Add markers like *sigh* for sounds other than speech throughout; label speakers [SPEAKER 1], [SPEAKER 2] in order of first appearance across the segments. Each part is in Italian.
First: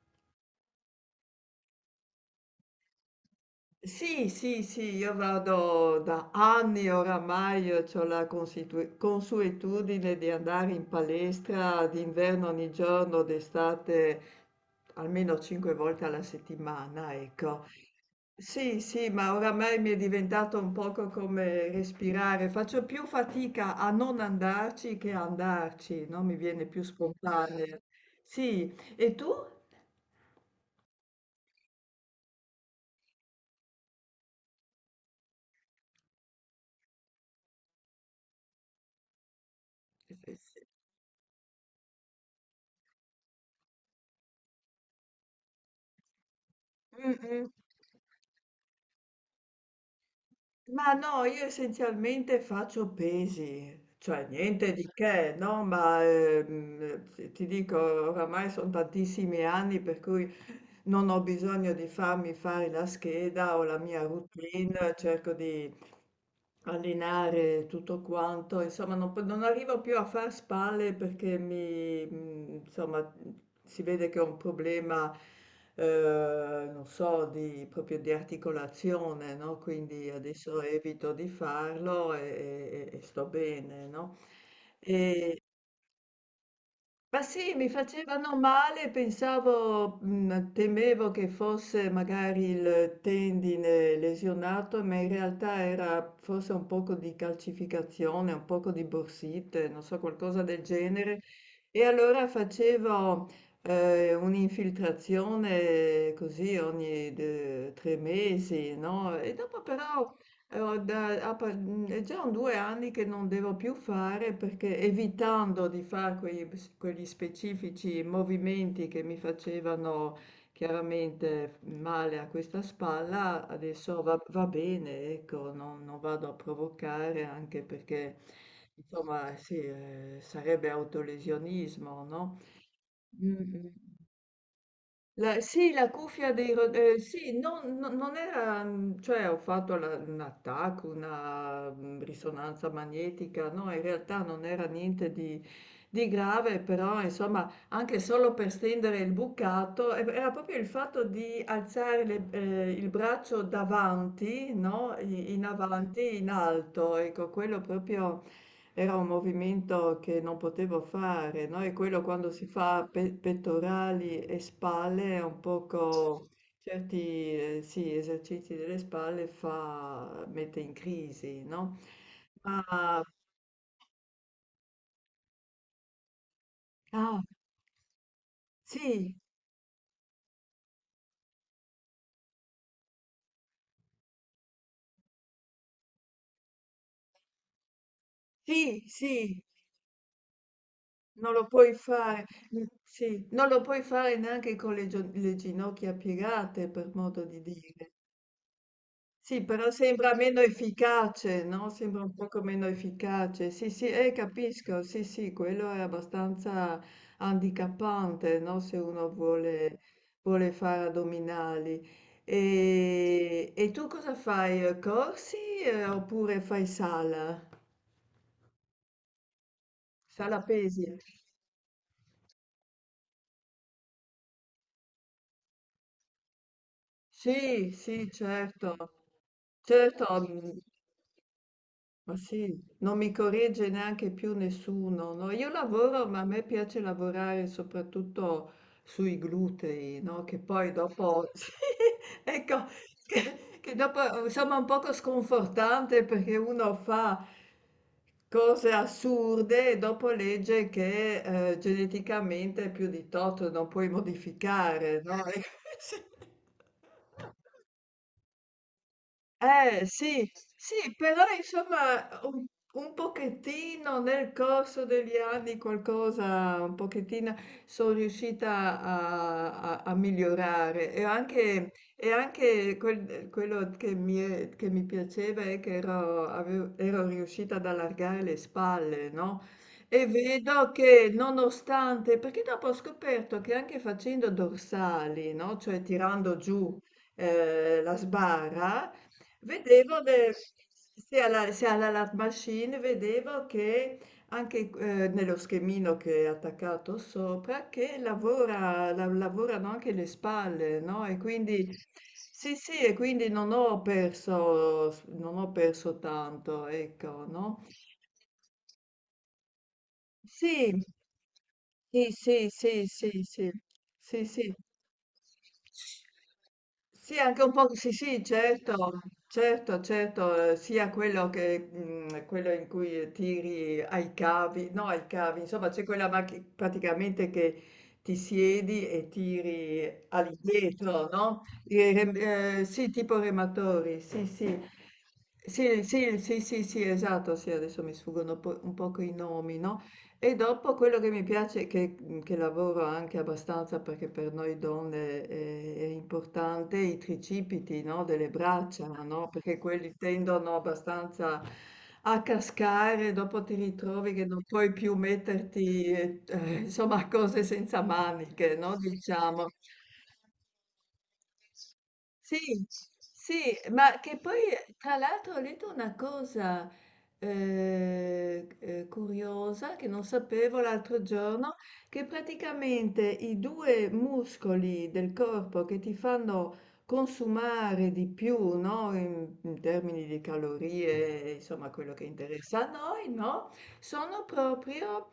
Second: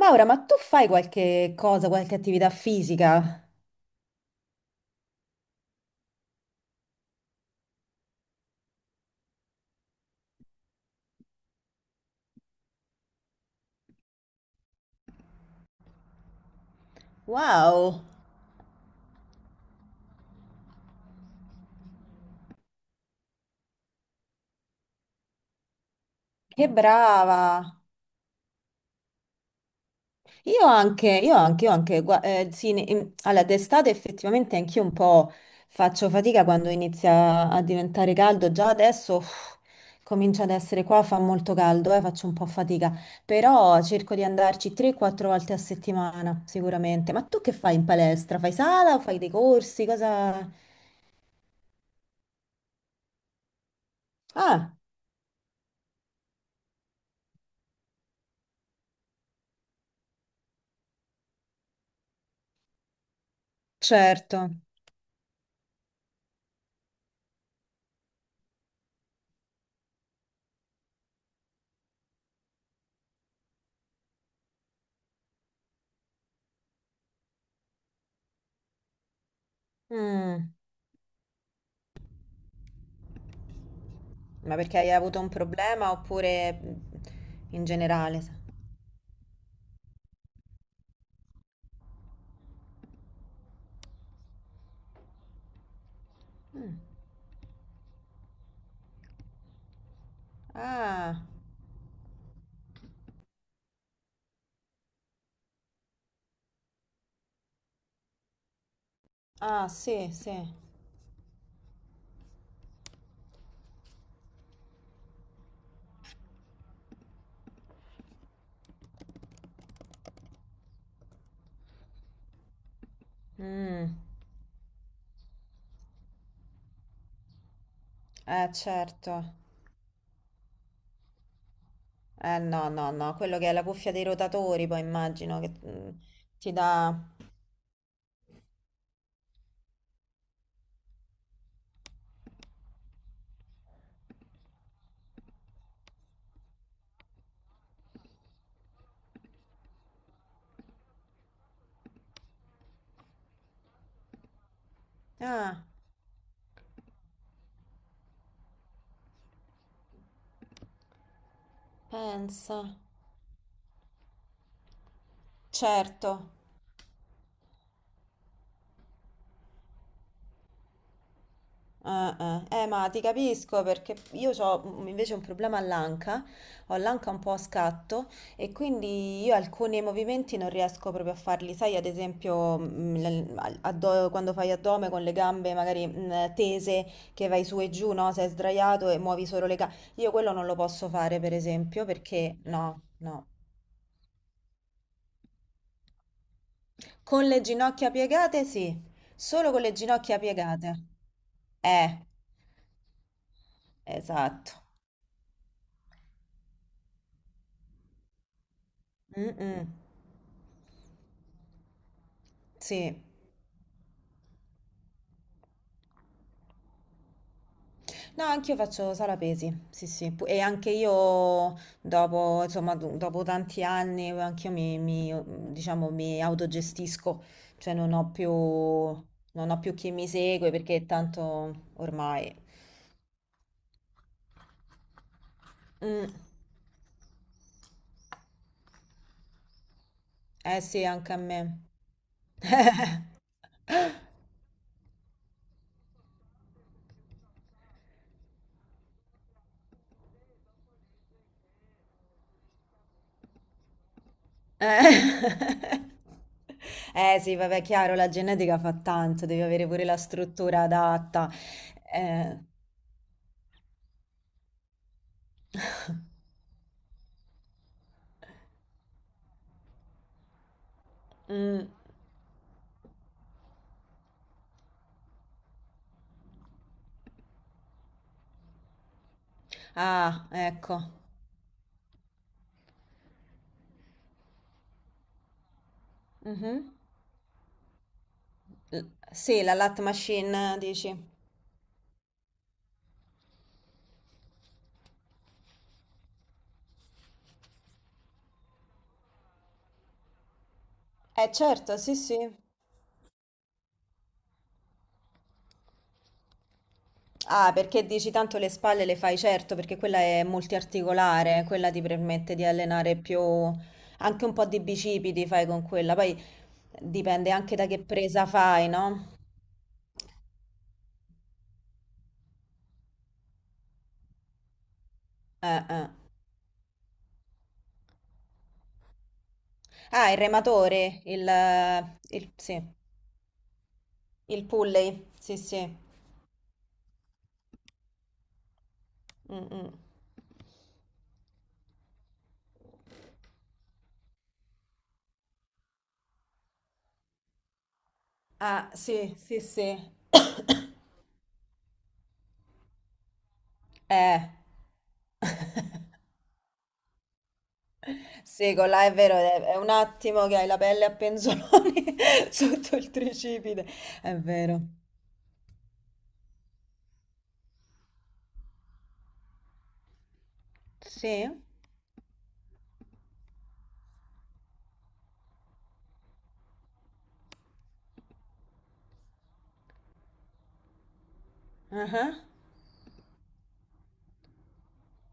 [SPEAKER 1] Maura, ma tu fai qualche cosa, qualche attività fisica?
[SPEAKER 2] Sì, sì, sì, io vado da anni oramai, ho la consuetudine di andare in palestra d'inverno ogni giorno, d'estate almeno 5 volte alla settimana, ecco.
[SPEAKER 1] Wow,
[SPEAKER 2] Sì, sì, ma oramai mi è diventato un poco come respirare. Faccio più fatica a non andarci che a andarci, no? Mi viene
[SPEAKER 1] che
[SPEAKER 2] più
[SPEAKER 1] brava!
[SPEAKER 2] spontaneo. Sì, e tu?
[SPEAKER 1] Io anche, io anche, io anche, sì, allora, d'estate effettivamente anch'io un po' faccio fatica quando inizia a diventare caldo, già adesso uff, comincia ad essere qua, fa molto caldo, faccio un po' fatica, però cerco di andarci 3-4 volte a settimana,
[SPEAKER 2] Mm,
[SPEAKER 1] sicuramente. Ma tu
[SPEAKER 2] mm.
[SPEAKER 1] che fai in palestra? Fai sala o fai dei corsi? Cosa...
[SPEAKER 2] Ma no, io essenzialmente faccio pesi, cioè niente
[SPEAKER 1] Ah,
[SPEAKER 2] di che, no? Ma ti dico, oramai sono tantissimi anni per cui non ho bisogno di farmi fare la scheda o la mia
[SPEAKER 1] certo.
[SPEAKER 2] routine, cerco di allenare tutto quanto, insomma non, non arrivo più a far spalle perché mi, insomma, si vede che ho un problema, non so, di, proprio di articolazione, no? Quindi
[SPEAKER 1] Mm.
[SPEAKER 2] adesso evito di farlo e sto bene, no?
[SPEAKER 1] Ma perché hai avuto un problema oppure
[SPEAKER 2] Ma sì,
[SPEAKER 1] in
[SPEAKER 2] mi
[SPEAKER 1] generale?
[SPEAKER 2] facevano male, pensavo, temevo che fosse magari il tendine lesionato, ma in realtà era forse un
[SPEAKER 1] Mm.
[SPEAKER 2] poco di calcificazione, un poco di borsite, non so, qualcosa del genere.
[SPEAKER 1] Ah,
[SPEAKER 2] E allora facevo un'infiltrazione così ogni 3 mesi, no? E dopo
[SPEAKER 1] ah, sì,
[SPEAKER 2] però
[SPEAKER 1] sì.
[SPEAKER 2] allora, è già un due anni che non devo più fare perché evitando di fare quegli, quegli specifici movimenti che mi facevano chiaramente male a questa spalla,
[SPEAKER 1] Mm.
[SPEAKER 2] adesso va, va bene, ecco, non, non vado a provocare anche perché,
[SPEAKER 1] Certo.
[SPEAKER 2] insomma, sì, sarebbe autolesionismo, no?
[SPEAKER 1] No, no, no, quello che è la
[SPEAKER 2] Mm,
[SPEAKER 1] cuffia dei rotatori, poi immagino
[SPEAKER 2] la
[SPEAKER 1] che
[SPEAKER 2] sì, la cuffia dei
[SPEAKER 1] ti
[SPEAKER 2] ro
[SPEAKER 1] dà...
[SPEAKER 2] sì, non era cioè ho fatto la una TAC, una, risonanza magnetica, no, in realtà non era niente di grave, però insomma anche solo per stendere il bucato, e era proprio il fatto di alzare le il braccio davanti, no, i in
[SPEAKER 1] Ah,
[SPEAKER 2] avanti, in alto, ecco, quello proprio era un movimento che non potevo fare, no? E quello quando si
[SPEAKER 1] pensa.
[SPEAKER 2] fa pettorali e spalle è un poco
[SPEAKER 1] Certo.
[SPEAKER 2] certi sì, esercizi delle spalle fa, mette in crisi, no? Ma
[SPEAKER 1] Ma ti capisco perché io ho invece un problema all'anca, ho l'anca un
[SPEAKER 2] ah,
[SPEAKER 1] po' a scatto e
[SPEAKER 2] sì,
[SPEAKER 1] quindi io alcuni movimenti non riesco proprio a farli, sai, ad esempio quando fai addome con le gambe magari tese che vai su e giù, no? Sei
[SPEAKER 2] sì,
[SPEAKER 1] sdraiato e muovi
[SPEAKER 2] sì,
[SPEAKER 1] solo le gambe, io quello non lo posso fare
[SPEAKER 2] non
[SPEAKER 1] per
[SPEAKER 2] lo puoi
[SPEAKER 1] esempio
[SPEAKER 2] fare,
[SPEAKER 1] perché
[SPEAKER 2] mm,
[SPEAKER 1] no,
[SPEAKER 2] sì,
[SPEAKER 1] no.
[SPEAKER 2] non lo puoi fare neanche con le, le ginocchia piegate, per modo
[SPEAKER 1] Con le
[SPEAKER 2] di dire.
[SPEAKER 1] ginocchia piegate sì,
[SPEAKER 2] Sì,
[SPEAKER 1] solo con
[SPEAKER 2] però
[SPEAKER 1] le
[SPEAKER 2] sembra
[SPEAKER 1] ginocchia
[SPEAKER 2] meno
[SPEAKER 1] piegate.
[SPEAKER 2] efficace, no, sembra
[SPEAKER 1] Eh,
[SPEAKER 2] un poco meno efficace. Sì, sì,
[SPEAKER 1] esatto.
[SPEAKER 2] capisco, sì, sì, quello è abbastanza handicappante, no, se uno
[SPEAKER 1] Mm-mm.
[SPEAKER 2] vuole, vuole fare addominali.
[SPEAKER 1] Sì.
[SPEAKER 2] E tu cosa fai? Eh, corsi, oppure fai sala?
[SPEAKER 1] No, anch'io faccio sala pesi, sì, sì.
[SPEAKER 2] Sala
[SPEAKER 1] E anche
[SPEAKER 2] pesi?
[SPEAKER 1] io dopo, insomma, dopo tanti anni, anch'io diciamo, mi autogestisco,
[SPEAKER 2] Sì,
[SPEAKER 1] cioè non
[SPEAKER 2] sì,
[SPEAKER 1] ho più,
[SPEAKER 2] certo.
[SPEAKER 1] non ho più chi
[SPEAKER 2] Certo,
[SPEAKER 1] mi segue
[SPEAKER 2] mm.
[SPEAKER 1] perché tanto
[SPEAKER 2] Ma
[SPEAKER 1] ormai...
[SPEAKER 2] sì, non mi corregge neanche più nessuno, no? Io
[SPEAKER 1] Mm,
[SPEAKER 2] lavoro, ma a me piace lavorare soprattutto sui glutei, no? Che
[SPEAKER 1] eh
[SPEAKER 2] poi
[SPEAKER 1] sì, anche a
[SPEAKER 2] dopo, *laughs* sì,
[SPEAKER 1] me.
[SPEAKER 2] ecco,
[SPEAKER 1] *laughs*
[SPEAKER 2] che dopo insomma è un poco sconfortante perché uno fa cose assurde e dopo legge che geneticamente più di tot non puoi modificare, no? *laughs*
[SPEAKER 1] Eh.
[SPEAKER 2] Ecco, sì.
[SPEAKER 1] Sì, vabbè, chiaro, la genetica fa tanto, devi avere
[SPEAKER 2] Eh
[SPEAKER 1] pure la
[SPEAKER 2] sì,
[SPEAKER 1] struttura
[SPEAKER 2] sì, però
[SPEAKER 1] adatta.
[SPEAKER 2] insomma
[SPEAKER 1] Eh,
[SPEAKER 2] un pochettino nel corso degli anni qualcosa, un pochettino sono riuscita a migliorare e
[SPEAKER 1] mm,
[SPEAKER 2] anche, e anche quel- quello che mi, che mi piaceva è che ero riuscita ad allargare le spalle, no? E
[SPEAKER 1] ah,
[SPEAKER 2] vedo
[SPEAKER 1] ecco.
[SPEAKER 2] che nonostante, perché dopo ho scoperto che anche facendo dorsali, no? Cioè tirando
[SPEAKER 1] Mhm.
[SPEAKER 2] giù la
[SPEAKER 1] L-
[SPEAKER 2] sbarra.
[SPEAKER 1] Sì, la lat
[SPEAKER 2] Vedevo, beh,
[SPEAKER 1] machine, dici?
[SPEAKER 2] se alla Lab Machine, vedevo che anche nello schemino che è attaccato sopra, che lavorano anche le spalle, no? E
[SPEAKER 1] Eh
[SPEAKER 2] quindi,
[SPEAKER 1] certo, sì, sì.
[SPEAKER 2] sì, sì, e quindi non ho perso, non ho perso tanto, ecco,
[SPEAKER 1] Ah,
[SPEAKER 2] no?
[SPEAKER 1] perché dici tanto le spalle le fai, certo, perché quella è
[SPEAKER 2] Sì,
[SPEAKER 1] multiarticolare, quella ti
[SPEAKER 2] sì,
[SPEAKER 1] permette di
[SPEAKER 2] sì, sì,
[SPEAKER 1] allenare
[SPEAKER 2] sì,
[SPEAKER 1] più,
[SPEAKER 2] sì, sì,
[SPEAKER 1] anche un po'
[SPEAKER 2] sì.
[SPEAKER 1] di bicipiti fai con quella, poi
[SPEAKER 2] Sì,
[SPEAKER 1] dipende
[SPEAKER 2] anche un
[SPEAKER 1] anche da
[SPEAKER 2] po',
[SPEAKER 1] che
[SPEAKER 2] sì, sì,
[SPEAKER 1] presa fai,
[SPEAKER 2] certo,
[SPEAKER 1] no?
[SPEAKER 2] certo, certo, sia quello che quello in cui tiri ai cavi, no, ai cavi, insomma, c'è
[SPEAKER 1] Eh.
[SPEAKER 2] quella macchina praticamente che ti siedi e tiri
[SPEAKER 1] Ah, il rematore,
[SPEAKER 2] all'indietro, no? I rem-
[SPEAKER 1] sì,
[SPEAKER 2] sì, tipo rematori, sì,
[SPEAKER 1] il
[SPEAKER 2] sì.
[SPEAKER 1] pulley, sì, sì.
[SPEAKER 2] Sì, sì, sì, sì, sì, esatto, sì, adesso mi sfuggono un poco i
[SPEAKER 1] Mm,
[SPEAKER 2] nomi,
[SPEAKER 1] mm.
[SPEAKER 2] no? E dopo quello che mi piace, che lavoro anche abbastanza perché per noi donne è importante, i tricipiti, no, delle
[SPEAKER 1] Ah,
[SPEAKER 2] braccia,
[SPEAKER 1] sì,
[SPEAKER 2] no,
[SPEAKER 1] sì,
[SPEAKER 2] perché
[SPEAKER 1] sì.
[SPEAKER 2] quelli tendono abbastanza a cascare, dopo ti ritrovi
[SPEAKER 1] Eh.
[SPEAKER 2] che non puoi più
[SPEAKER 1] *laughs*
[SPEAKER 2] metterti, insomma, cose senza
[SPEAKER 1] Sì,
[SPEAKER 2] maniche,
[SPEAKER 1] con
[SPEAKER 2] no,
[SPEAKER 1] là è vero, è
[SPEAKER 2] diciamo.
[SPEAKER 1] un attimo che hai la pelle a penzoloni *laughs*
[SPEAKER 2] Sì,
[SPEAKER 1] sotto il
[SPEAKER 2] sì,
[SPEAKER 1] tricipite.
[SPEAKER 2] ma
[SPEAKER 1] È
[SPEAKER 2] che poi
[SPEAKER 1] vero.
[SPEAKER 2] tra l'altro ho letto una cosa curiosa che non sapevo l'altro
[SPEAKER 1] Sì?
[SPEAKER 2] giorno, che praticamente i due muscoli del corpo che ti fanno consumare di più, no, in termini di calorie, insomma, quello che
[SPEAKER 1] Ah.
[SPEAKER 2] interessa a noi, no, sono proprio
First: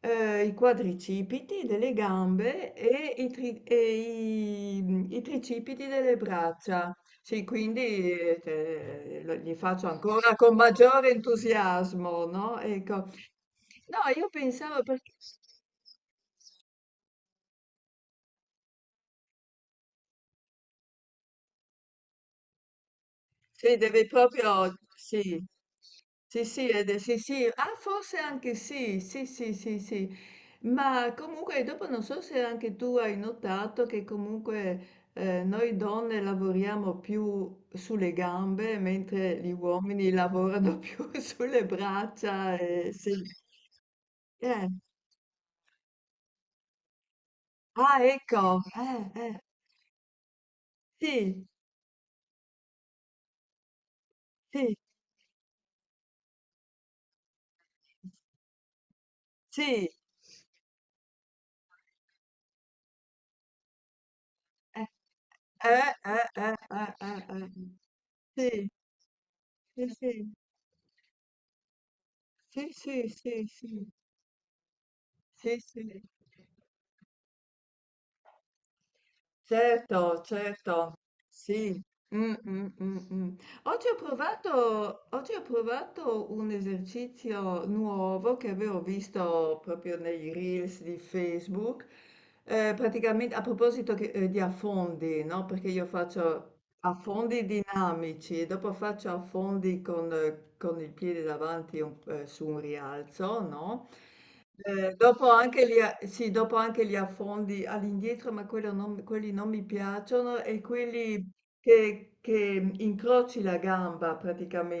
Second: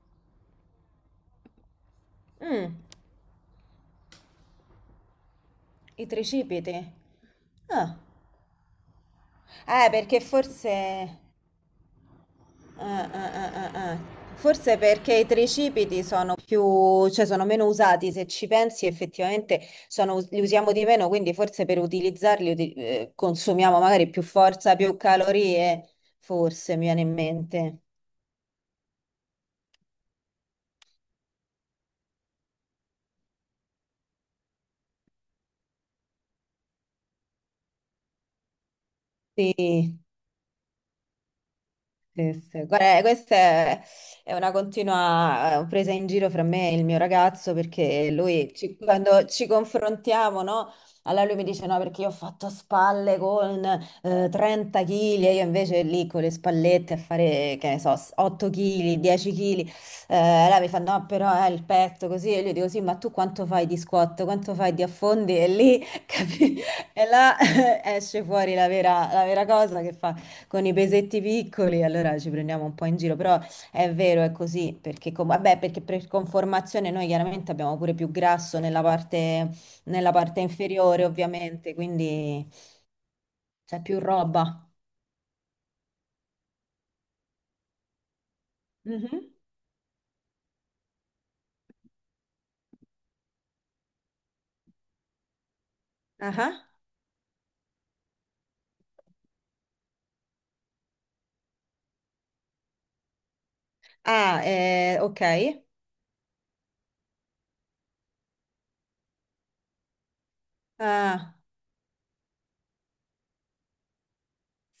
[SPEAKER 2] i quadricipiti delle gambe
[SPEAKER 1] Mm,
[SPEAKER 2] e, i tricipiti
[SPEAKER 1] i
[SPEAKER 2] delle
[SPEAKER 1] tricipiti.
[SPEAKER 2] braccia. Sì,
[SPEAKER 1] Ah.
[SPEAKER 2] quindi li faccio
[SPEAKER 1] Perché
[SPEAKER 2] ancora con maggiore
[SPEAKER 1] forse...
[SPEAKER 2] entusiasmo, no? Ecco.
[SPEAKER 1] ah, ah, ah, ah,
[SPEAKER 2] No,
[SPEAKER 1] ah.
[SPEAKER 2] io
[SPEAKER 1] Forse
[SPEAKER 2] pensavo perché...
[SPEAKER 1] perché i tricipiti sono più, cioè sono meno usati, se ci pensi effettivamente sono- li usiamo di meno, quindi forse per utilizzarli
[SPEAKER 2] Sì,
[SPEAKER 1] consumiamo
[SPEAKER 2] devi
[SPEAKER 1] magari più
[SPEAKER 2] proprio
[SPEAKER 1] forza, più
[SPEAKER 2] sì.
[SPEAKER 1] calorie,
[SPEAKER 2] Sì, sì,
[SPEAKER 1] forse mi viene in
[SPEAKER 2] sì, sì, ah,
[SPEAKER 1] mente.
[SPEAKER 2] forse anche sì, sì, sì, sì, sì, ma comunque dopo non so se anche tu hai notato che comunque noi donne lavoriamo più sulle gambe, mentre gli
[SPEAKER 1] Sì.
[SPEAKER 2] uomini lavorano *laughs* più sulle
[SPEAKER 1] Sì,
[SPEAKER 2] braccia,
[SPEAKER 1] sì.
[SPEAKER 2] e,
[SPEAKER 1] Guarda,
[SPEAKER 2] sì.
[SPEAKER 1] questa è una
[SPEAKER 2] Eh,
[SPEAKER 1] continua presa in giro fra me e il mio ragazzo
[SPEAKER 2] ah,
[SPEAKER 1] perché lui,
[SPEAKER 2] ecco,
[SPEAKER 1] quando ci confrontiamo, no? Allora lui mi
[SPEAKER 2] sì,
[SPEAKER 1] dice no perché io ho fatto spalle con
[SPEAKER 2] sì,
[SPEAKER 1] 30 kg e io invece lì con le spallette a fare, che ne so, 8 kg, 10 kg.
[SPEAKER 2] sì,
[SPEAKER 1] Allora mi fa no però il petto così e io dico sì ma tu quanto fai di squat, quanto fai di
[SPEAKER 2] eh,
[SPEAKER 1] affondi e lì
[SPEAKER 2] eh,
[SPEAKER 1] *laughs*
[SPEAKER 2] eh, eh,
[SPEAKER 1] capi?
[SPEAKER 2] eh,
[SPEAKER 1] E
[SPEAKER 2] eh,
[SPEAKER 1] là
[SPEAKER 2] eh,
[SPEAKER 1] *laughs* esce fuori
[SPEAKER 2] sì.
[SPEAKER 1] la vera cosa
[SPEAKER 2] Sì,
[SPEAKER 1] che fa
[SPEAKER 2] sì,
[SPEAKER 1] con i pesetti piccoli, allora ci prendiamo
[SPEAKER 2] sì,
[SPEAKER 1] un po' in
[SPEAKER 2] sì,
[SPEAKER 1] giro, però
[SPEAKER 2] sì, sì,
[SPEAKER 1] è vero, è così, perché,
[SPEAKER 2] sì,
[SPEAKER 1] vabbè, perché
[SPEAKER 2] sì.
[SPEAKER 1] per conformazione noi chiaramente abbiamo pure più grasso nella
[SPEAKER 2] Certo,
[SPEAKER 1] parte
[SPEAKER 2] certo,
[SPEAKER 1] inferiore, ovviamente,
[SPEAKER 2] sì. Mm,
[SPEAKER 1] quindi
[SPEAKER 2] mm, mm, mm.
[SPEAKER 1] c'è più roba.
[SPEAKER 2] Oggi ho provato un esercizio nuovo che avevo
[SPEAKER 1] Mhm.
[SPEAKER 2] visto proprio nei reels di Facebook, praticamente a proposito di affondi, no? Perché io
[SPEAKER 1] Ah,
[SPEAKER 2] faccio
[SPEAKER 1] ah.
[SPEAKER 2] affondi dinamici e dopo faccio affondi con il piede davanti su un rialzo, no?
[SPEAKER 1] Ah, ok.
[SPEAKER 2] Dopo anche li a sì, dopo anche li affondi all'indietro, ma quello non quelli non mi piacciono e quelli
[SPEAKER 1] Ah,
[SPEAKER 2] che incroci la gamba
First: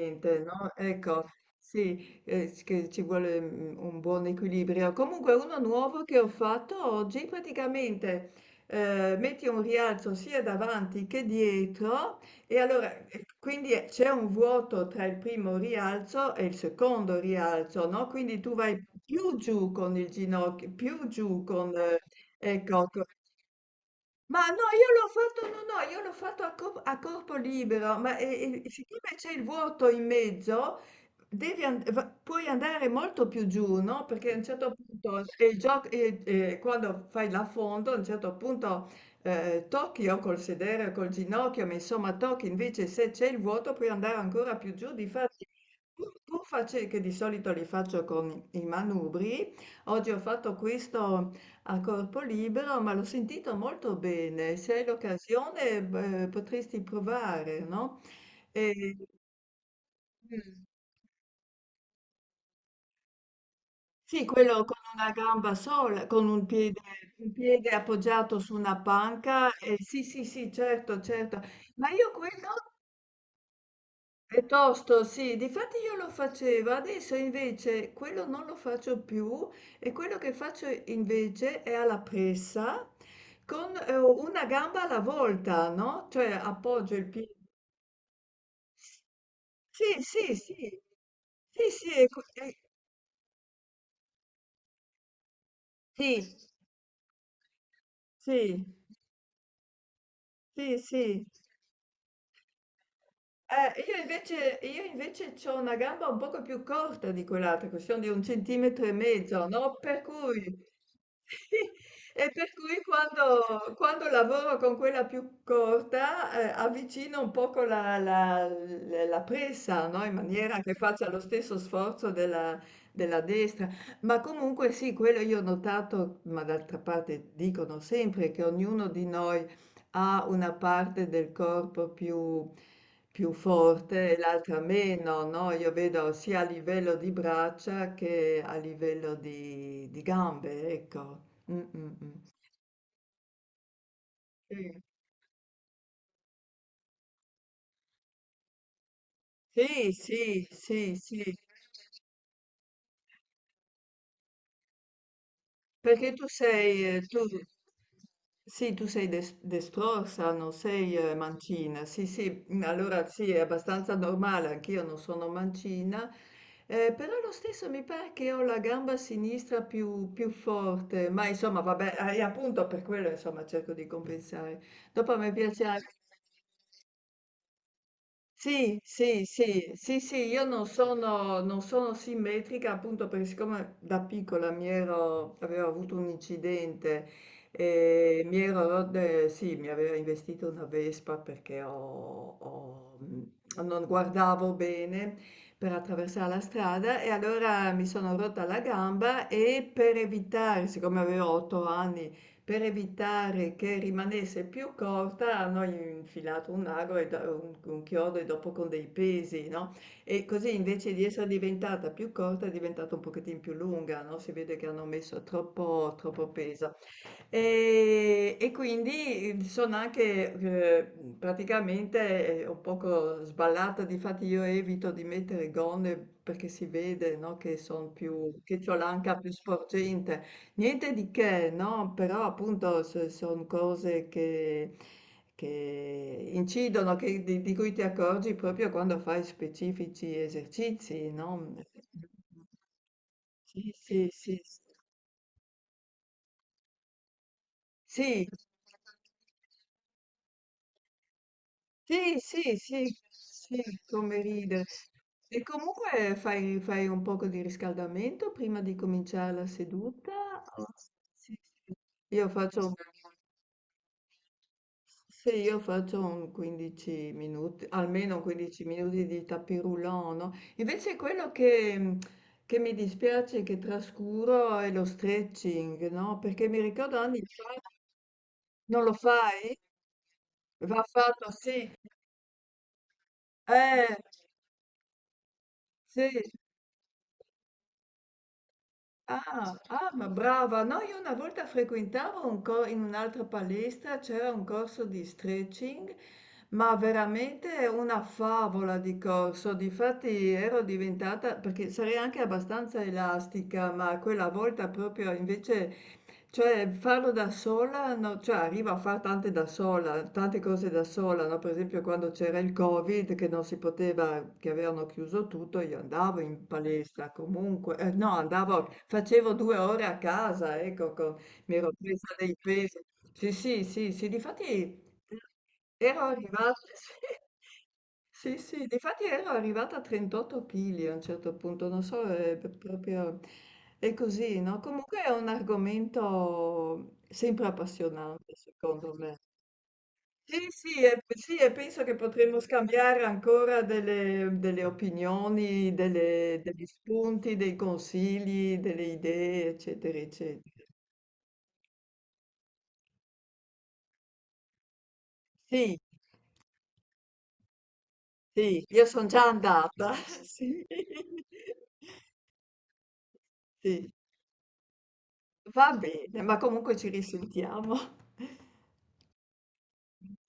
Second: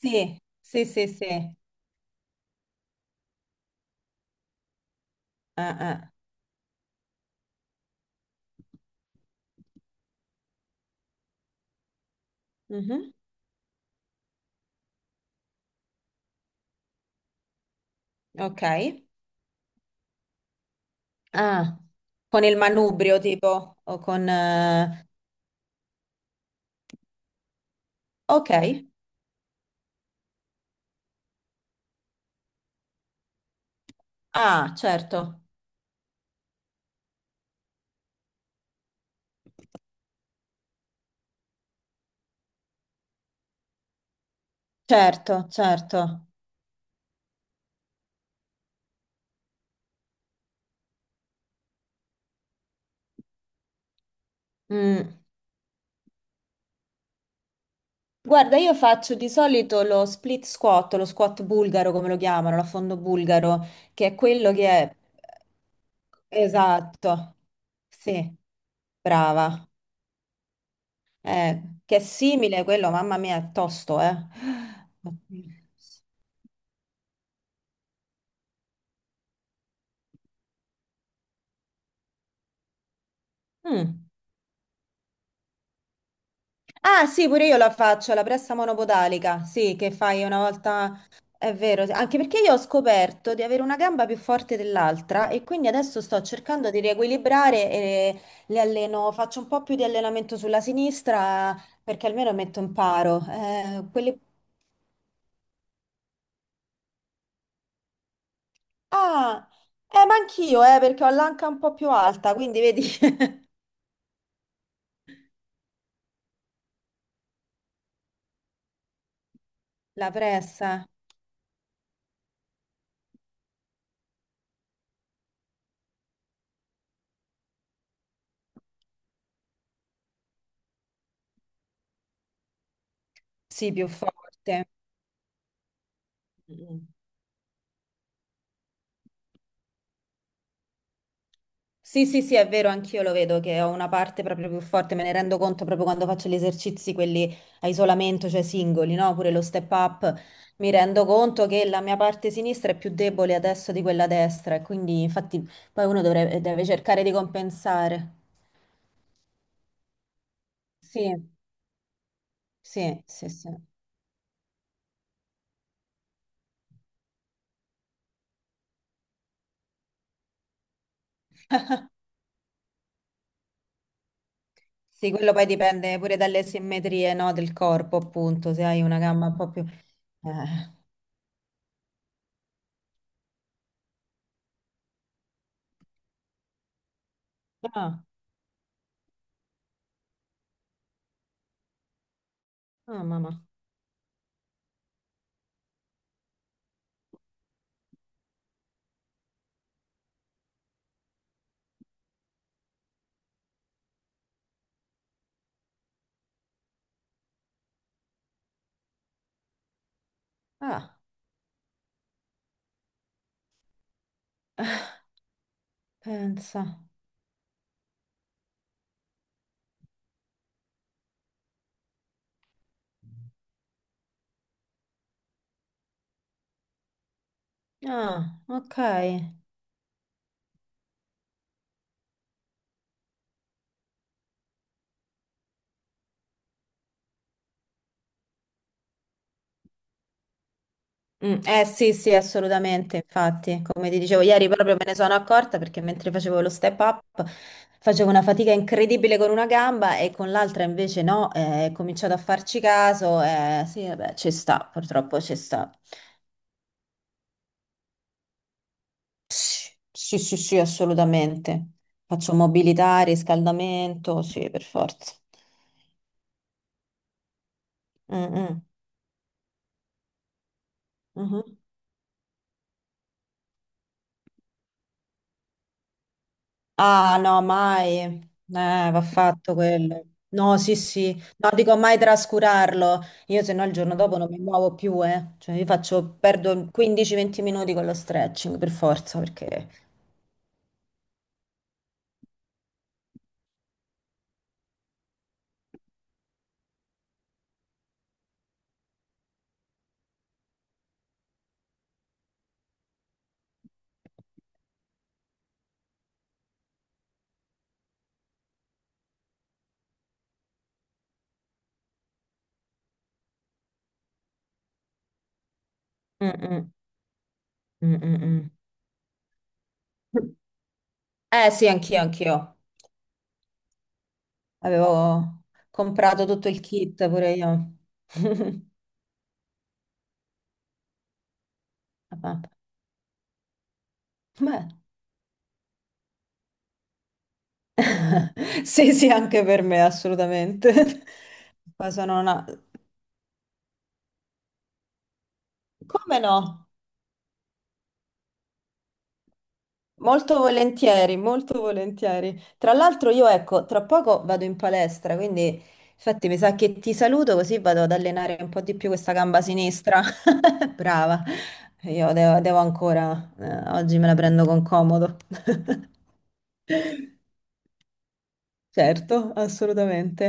[SPEAKER 1] sì,
[SPEAKER 2] no,
[SPEAKER 1] sì, sì,
[SPEAKER 2] ecco,
[SPEAKER 1] sì.
[SPEAKER 2] sì, s che ci vuole, un buon equilibrio. Comunque uno
[SPEAKER 1] Ah,
[SPEAKER 2] nuovo
[SPEAKER 1] ah.
[SPEAKER 2] che ho fatto oggi, praticamente, metti un rialzo sia davanti che dietro e allora,
[SPEAKER 1] Mhm.
[SPEAKER 2] e quindi c'è un vuoto tra il primo rialzo e il secondo rialzo, no? Quindi tu
[SPEAKER 1] Ok.
[SPEAKER 2] vai più giù con il ginocchio, più giù con,
[SPEAKER 1] Ah, con il
[SPEAKER 2] ecco,
[SPEAKER 1] manubrio tipo, o con...
[SPEAKER 2] ma no, io l'ho fatto, no, no, io l'ho fatto a corpo libero, ma
[SPEAKER 1] Ok.
[SPEAKER 2] e siccome c'è il vuoto in mezzo, puoi andare molto più giù, no? Perché a un certo
[SPEAKER 1] Ah,
[SPEAKER 2] punto,
[SPEAKER 1] certo,
[SPEAKER 2] e il gioco, e quando fai l'affondo, a un certo punto tocchi o col sedere o col ginocchio, ma insomma tocchi, invece se c'è il vuoto puoi andare ancora più giù, difatti...
[SPEAKER 1] certo,
[SPEAKER 2] Pur
[SPEAKER 1] certo.
[SPEAKER 2] pur face- che di solito li faccio con i manubri, oggi ho fatto questo a corpo libero, ma l'ho sentito molto bene. Se hai
[SPEAKER 1] Mm.
[SPEAKER 2] l'occasione, beh, potresti provare, no?
[SPEAKER 1] Guarda, io
[SPEAKER 2] E-
[SPEAKER 1] faccio di solito lo split
[SPEAKER 2] Mm.
[SPEAKER 1] squat, lo squat bulgaro come lo chiamano, l'affondo bulgaro, che è
[SPEAKER 2] Sì,
[SPEAKER 1] quello
[SPEAKER 2] quello
[SPEAKER 1] che
[SPEAKER 2] con
[SPEAKER 1] è...
[SPEAKER 2] una gamba sola, con un piede, un
[SPEAKER 1] Esatto,
[SPEAKER 2] piede
[SPEAKER 1] sì,
[SPEAKER 2] appoggiato su una panca.
[SPEAKER 1] brava.
[SPEAKER 2] Eh, sì, sì, sì, certo, certo. Ma
[SPEAKER 1] Che è
[SPEAKER 2] io quello
[SPEAKER 1] simile a quello, mamma mia, è tosto, eh.
[SPEAKER 2] piuttosto, sì, difatti io lo facevo, adesso invece quello non lo faccio più e quello che faccio invece è alla pressa con
[SPEAKER 1] Mm.
[SPEAKER 2] una gamba alla volta, no? Cioè appoggio
[SPEAKER 1] Ah,
[SPEAKER 2] il
[SPEAKER 1] sì,
[SPEAKER 2] piede.
[SPEAKER 1] pure io la faccio, la pressa monopodalica, sì,
[SPEAKER 2] Sì,
[SPEAKER 1] che fai
[SPEAKER 2] sì,
[SPEAKER 1] una
[SPEAKER 2] sì,
[SPEAKER 1] volta, è
[SPEAKER 2] sì,
[SPEAKER 1] vero,
[SPEAKER 2] sì,
[SPEAKER 1] sì. Anche perché io ho scoperto di avere una gamba più forte dell'altra e quindi adesso sto
[SPEAKER 2] sì,
[SPEAKER 1] cercando di riequilibrare e le
[SPEAKER 2] sì,
[SPEAKER 1] alleno, faccio un po' più di allenamento sulla
[SPEAKER 2] sì, sì.
[SPEAKER 1] sinistra perché almeno metto in paro.
[SPEAKER 2] Io
[SPEAKER 1] Quelli...
[SPEAKER 2] invece, io invece ho una gamba un poco più corta di quell'altra, che sono di un centimetro e mezzo,
[SPEAKER 1] Ah,
[SPEAKER 2] no? Per
[SPEAKER 1] ma
[SPEAKER 2] cui,
[SPEAKER 1] anch'io, perché ho l'anca un po'
[SPEAKER 2] *laughs*
[SPEAKER 1] più
[SPEAKER 2] e
[SPEAKER 1] alta,
[SPEAKER 2] per
[SPEAKER 1] quindi
[SPEAKER 2] cui
[SPEAKER 1] vedi *laughs*
[SPEAKER 2] quando, quando lavoro con quella più corta, avvicino un poco la presa, no?
[SPEAKER 1] la
[SPEAKER 2] In maniera che
[SPEAKER 1] pressa,
[SPEAKER 2] faccia lo stesso sforzo della, della destra. Ma comunque sì, quello io ho notato, ma d'altra parte dicono sempre che ognuno di noi ha una parte del corpo più, più
[SPEAKER 1] sì, più
[SPEAKER 2] forte e l'altra
[SPEAKER 1] forte.
[SPEAKER 2] meno, no? Io vedo sia a livello di braccia che a livello di gambe, ecco. Mm, mm,
[SPEAKER 1] Sì,
[SPEAKER 2] mm.
[SPEAKER 1] sì, sì, è vero, anch'io lo vedo che ho una parte proprio più forte, me ne rendo conto proprio quando faccio gli esercizi, quelli a isolamento, cioè singoli, no? Pure lo step
[SPEAKER 2] Sì,
[SPEAKER 1] up,
[SPEAKER 2] sì,
[SPEAKER 1] mi
[SPEAKER 2] sì,
[SPEAKER 1] rendo
[SPEAKER 2] sì, sì.
[SPEAKER 1] conto che la mia parte sinistra è più debole adesso di quella destra e quindi infatti poi uno
[SPEAKER 2] Perché tu
[SPEAKER 1] dovrebbe, deve
[SPEAKER 2] sei,
[SPEAKER 1] cercare di
[SPEAKER 2] tu,
[SPEAKER 1] compensare.
[SPEAKER 2] sì, tu sei destrorsa, non sei
[SPEAKER 1] Sì,
[SPEAKER 2] mancina. Sì, sì, mm,
[SPEAKER 1] sì,
[SPEAKER 2] allora
[SPEAKER 1] sì,
[SPEAKER 2] sì, è
[SPEAKER 1] sì.
[SPEAKER 2] abbastanza normale, anch'io non sono mancina, però lo stesso mi pare che ho la gamba sinistra più, più forte, ma insomma, vabbè, appunto per quello, insomma, cerco di compensare.
[SPEAKER 1] Sì,
[SPEAKER 2] Dopo mi
[SPEAKER 1] quello poi
[SPEAKER 2] piace anche...
[SPEAKER 1] dipende pure dalle simmetrie, no, del corpo, appunto, se
[SPEAKER 2] Sì,
[SPEAKER 1] hai una
[SPEAKER 2] sì,
[SPEAKER 1] gamba un po' più...
[SPEAKER 2] sì, sì, sì, io non
[SPEAKER 1] Eh.
[SPEAKER 2] sono, non sono simmetrica appunto perché siccome da piccola mi ero, avevo avuto un incidente
[SPEAKER 1] Ah,
[SPEAKER 2] e sì, mi aveva investito una Vespa perché ho,
[SPEAKER 1] ah, mamma.
[SPEAKER 2] non guardavo bene per attraversare la strada e allora mi sono rotta la gamba e per evitare, siccome avevo 8 anni, per evitare che rimanesse più corta hanno infilato un ago e da un chiodo e dopo con dei pesi, no, e così invece
[SPEAKER 1] Ah,
[SPEAKER 2] di essere diventata più corta è diventata un pochettin più lunga, no, si vede che hanno
[SPEAKER 1] *laughs*
[SPEAKER 2] messo troppo troppo
[SPEAKER 1] pensa.
[SPEAKER 2] peso. E quindi sono anche, praticamente, un poco sballata, difatti io evito di mettere gonne perché si vede, no, che son più
[SPEAKER 1] Ah,
[SPEAKER 2] che c'ho
[SPEAKER 1] ok.
[SPEAKER 2] l'anca più sporgente. Niente di che, no? Però appunto sono cose che incidono, di cui ti accorgi proprio quando fai specifici esercizi, no?
[SPEAKER 1] Eh sì, sì, assolutamente, infatti,
[SPEAKER 2] Sì,
[SPEAKER 1] come ti
[SPEAKER 2] sì,
[SPEAKER 1] dicevo
[SPEAKER 2] sì,
[SPEAKER 1] ieri proprio me ne sono accorta perché mentre facevo lo step up facevo una
[SPEAKER 2] sì,
[SPEAKER 1] fatica incredibile con una gamba e con l'altra invece no, ho cominciato a
[SPEAKER 2] sì, sì,
[SPEAKER 1] farci
[SPEAKER 2] sì,
[SPEAKER 1] caso
[SPEAKER 2] sì,
[SPEAKER 1] e sì, vabbè,
[SPEAKER 2] come
[SPEAKER 1] ci
[SPEAKER 2] ridere.
[SPEAKER 1] sta, purtroppo ci
[SPEAKER 2] E
[SPEAKER 1] sta.
[SPEAKER 2] comunque fai, fai un poco di riscaldamento prima di cominciare la
[SPEAKER 1] Sì,
[SPEAKER 2] seduta?
[SPEAKER 1] sì, sì, sì,
[SPEAKER 2] o- Sì,
[SPEAKER 1] assolutamente.
[SPEAKER 2] sì. Io
[SPEAKER 1] Faccio
[SPEAKER 2] faccio un
[SPEAKER 1] mobilità, riscaldamento, sì, per forza.
[SPEAKER 2] Se io faccio un 15 minuti,
[SPEAKER 1] Mm,
[SPEAKER 2] almeno
[SPEAKER 1] mm,
[SPEAKER 2] 15 minuti di tapis roulant, no? Invece quello
[SPEAKER 1] mhm.
[SPEAKER 2] che, che mi dispiace, che trascuro, è lo stretching, no? Perché mi ricordo
[SPEAKER 1] Ah,
[SPEAKER 2] anni
[SPEAKER 1] no,
[SPEAKER 2] fa,
[SPEAKER 1] mai.
[SPEAKER 2] non lo
[SPEAKER 1] Va
[SPEAKER 2] fai?
[SPEAKER 1] fatto quello. No, sì,
[SPEAKER 2] Va
[SPEAKER 1] sì.
[SPEAKER 2] fatto,
[SPEAKER 1] No,
[SPEAKER 2] sì.
[SPEAKER 1] dico mai trascurarlo. Io se no il
[SPEAKER 2] Eh,
[SPEAKER 1] giorno dopo non mi muovo più, eh. Cioè, io
[SPEAKER 2] sì,
[SPEAKER 1] faccio, perdo 15-20 minuti con lo stretching, per forza,
[SPEAKER 2] ah,
[SPEAKER 1] perché...
[SPEAKER 2] ah, ma brava! No, io una volta frequentavo in un'altra palestra, c'era un corso di stretching, ma veramente una favola di corso. Difatti ero diventata, perché sarei anche abbastanza elastica, ma quella volta proprio invece cioè farlo da sola no, cioè arrivo a far tante da sola, tante cose da sola, no, per esempio quando c'era il Covid che non si poteva, che avevano chiuso tutto, io andavo
[SPEAKER 1] Mm,
[SPEAKER 2] in
[SPEAKER 1] mm,
[SPEAKER 2] palestra comunque,
[SPEAKER 1] mm,
[SPEAKER 2] no,
[SPEAKER 1] mm, mm.
[SPEAKER 2] andavo, facevo 2 ore a
[SPEAKER 1] *laughs*
[SPEAKER 2] casa, ecco, mi
[SPEAKER 1] Sì,
[SPEAKER 2] ero
[SPEAKER 1] anch'io,
[SPEAKER 2] presa dei
[SPEAKER 1] anch'io.
[SPEAKER 2] pesi. Sì, sì, sì, sì, difatti
[SPEAKER 1] Avevo
[SPEAKER 2] ero
[SPEAKER 1] comprato tutto
[SPEAKER 2] arrivata,
[SPEAKER 1] il
[SPEAKER 2] *laughs* sì.
[SPEAKER 1] kit, pure io.
[SPEAKER 2] Sì,
[SPEAKER 1] *laughs*
[SPEAKER 2] sì, difatti ero arrivata a 38 kg a un certo punto, non so, è
[SPEAKER 1] Vabbè.
[SPEAKER 2] proprio è così, no?
[SPEAKER 1] Beh,
[SPEAKER 2] Comunque è un argomento sempre appassionante, secondo
[SPEAKER 1] sì, sì,
[SPEAKER 2] me.
[SPEAKER 1] anche per me,
[SPEAKER 2] Sì, sì, e,
[SPEAKER 1] assolutamente.
[SPEAKER 2] sì, e
[SPEAKER 1] *laughs*
[SPEAKER 2] penso
[SPEAKER 1] Poi
[SPEAKER 2] che
[SPEAKER 1] sono
[SPEAKER 2] potremmo
[SPEAKER 1] una...
[SPEAKER 2] scambiare ancora delle, delle opinioni,
[SPEAKER 1] Come
[SPEAKER 2] degli
[SPEAKER 1] no?
[SPEAKER 2] spunti, dei consigli, delle idee, eccetera,
[SPEAKER 1] Molto
[SPEAKER 2] eccetera.
[SPEAKER 1] volentieri, molto volentieri. Tra l'altro io ecco, tra poco vado in palestra, quindi
[SPEAKER 2] Sì,
[SPEAKER 1] infatti mi sa che ti saluto così vado ad allenare un po'
[SPEAKER 2] sì,
[SPEAKER 1] di
[SPEAKER 2] io
[SPEAKER 1] più
[SPEAKER 2] sono
[SPEAKER 1] questa
[SPEAKER 2] già
[SPEAKER 1] gamba
[SPEAKER 2] andata,
[SPEAKER 1] sinistra.
[SPEAKER 2] *laughs* sì.
[SPEAKER 1] *laughs* Brava, io devo, devo ancora,
[SPEAKER 2] Sì.
[SPEAKER 1] oggi me la prendo con comodo.
[SPEAKER 2] Va
[SPEAKER 1] *laughs*
[SPEAKER 2] bene, ma comunque ci risentiamo. *laughs*
[SPEAKER 1] Certo, assolutamente.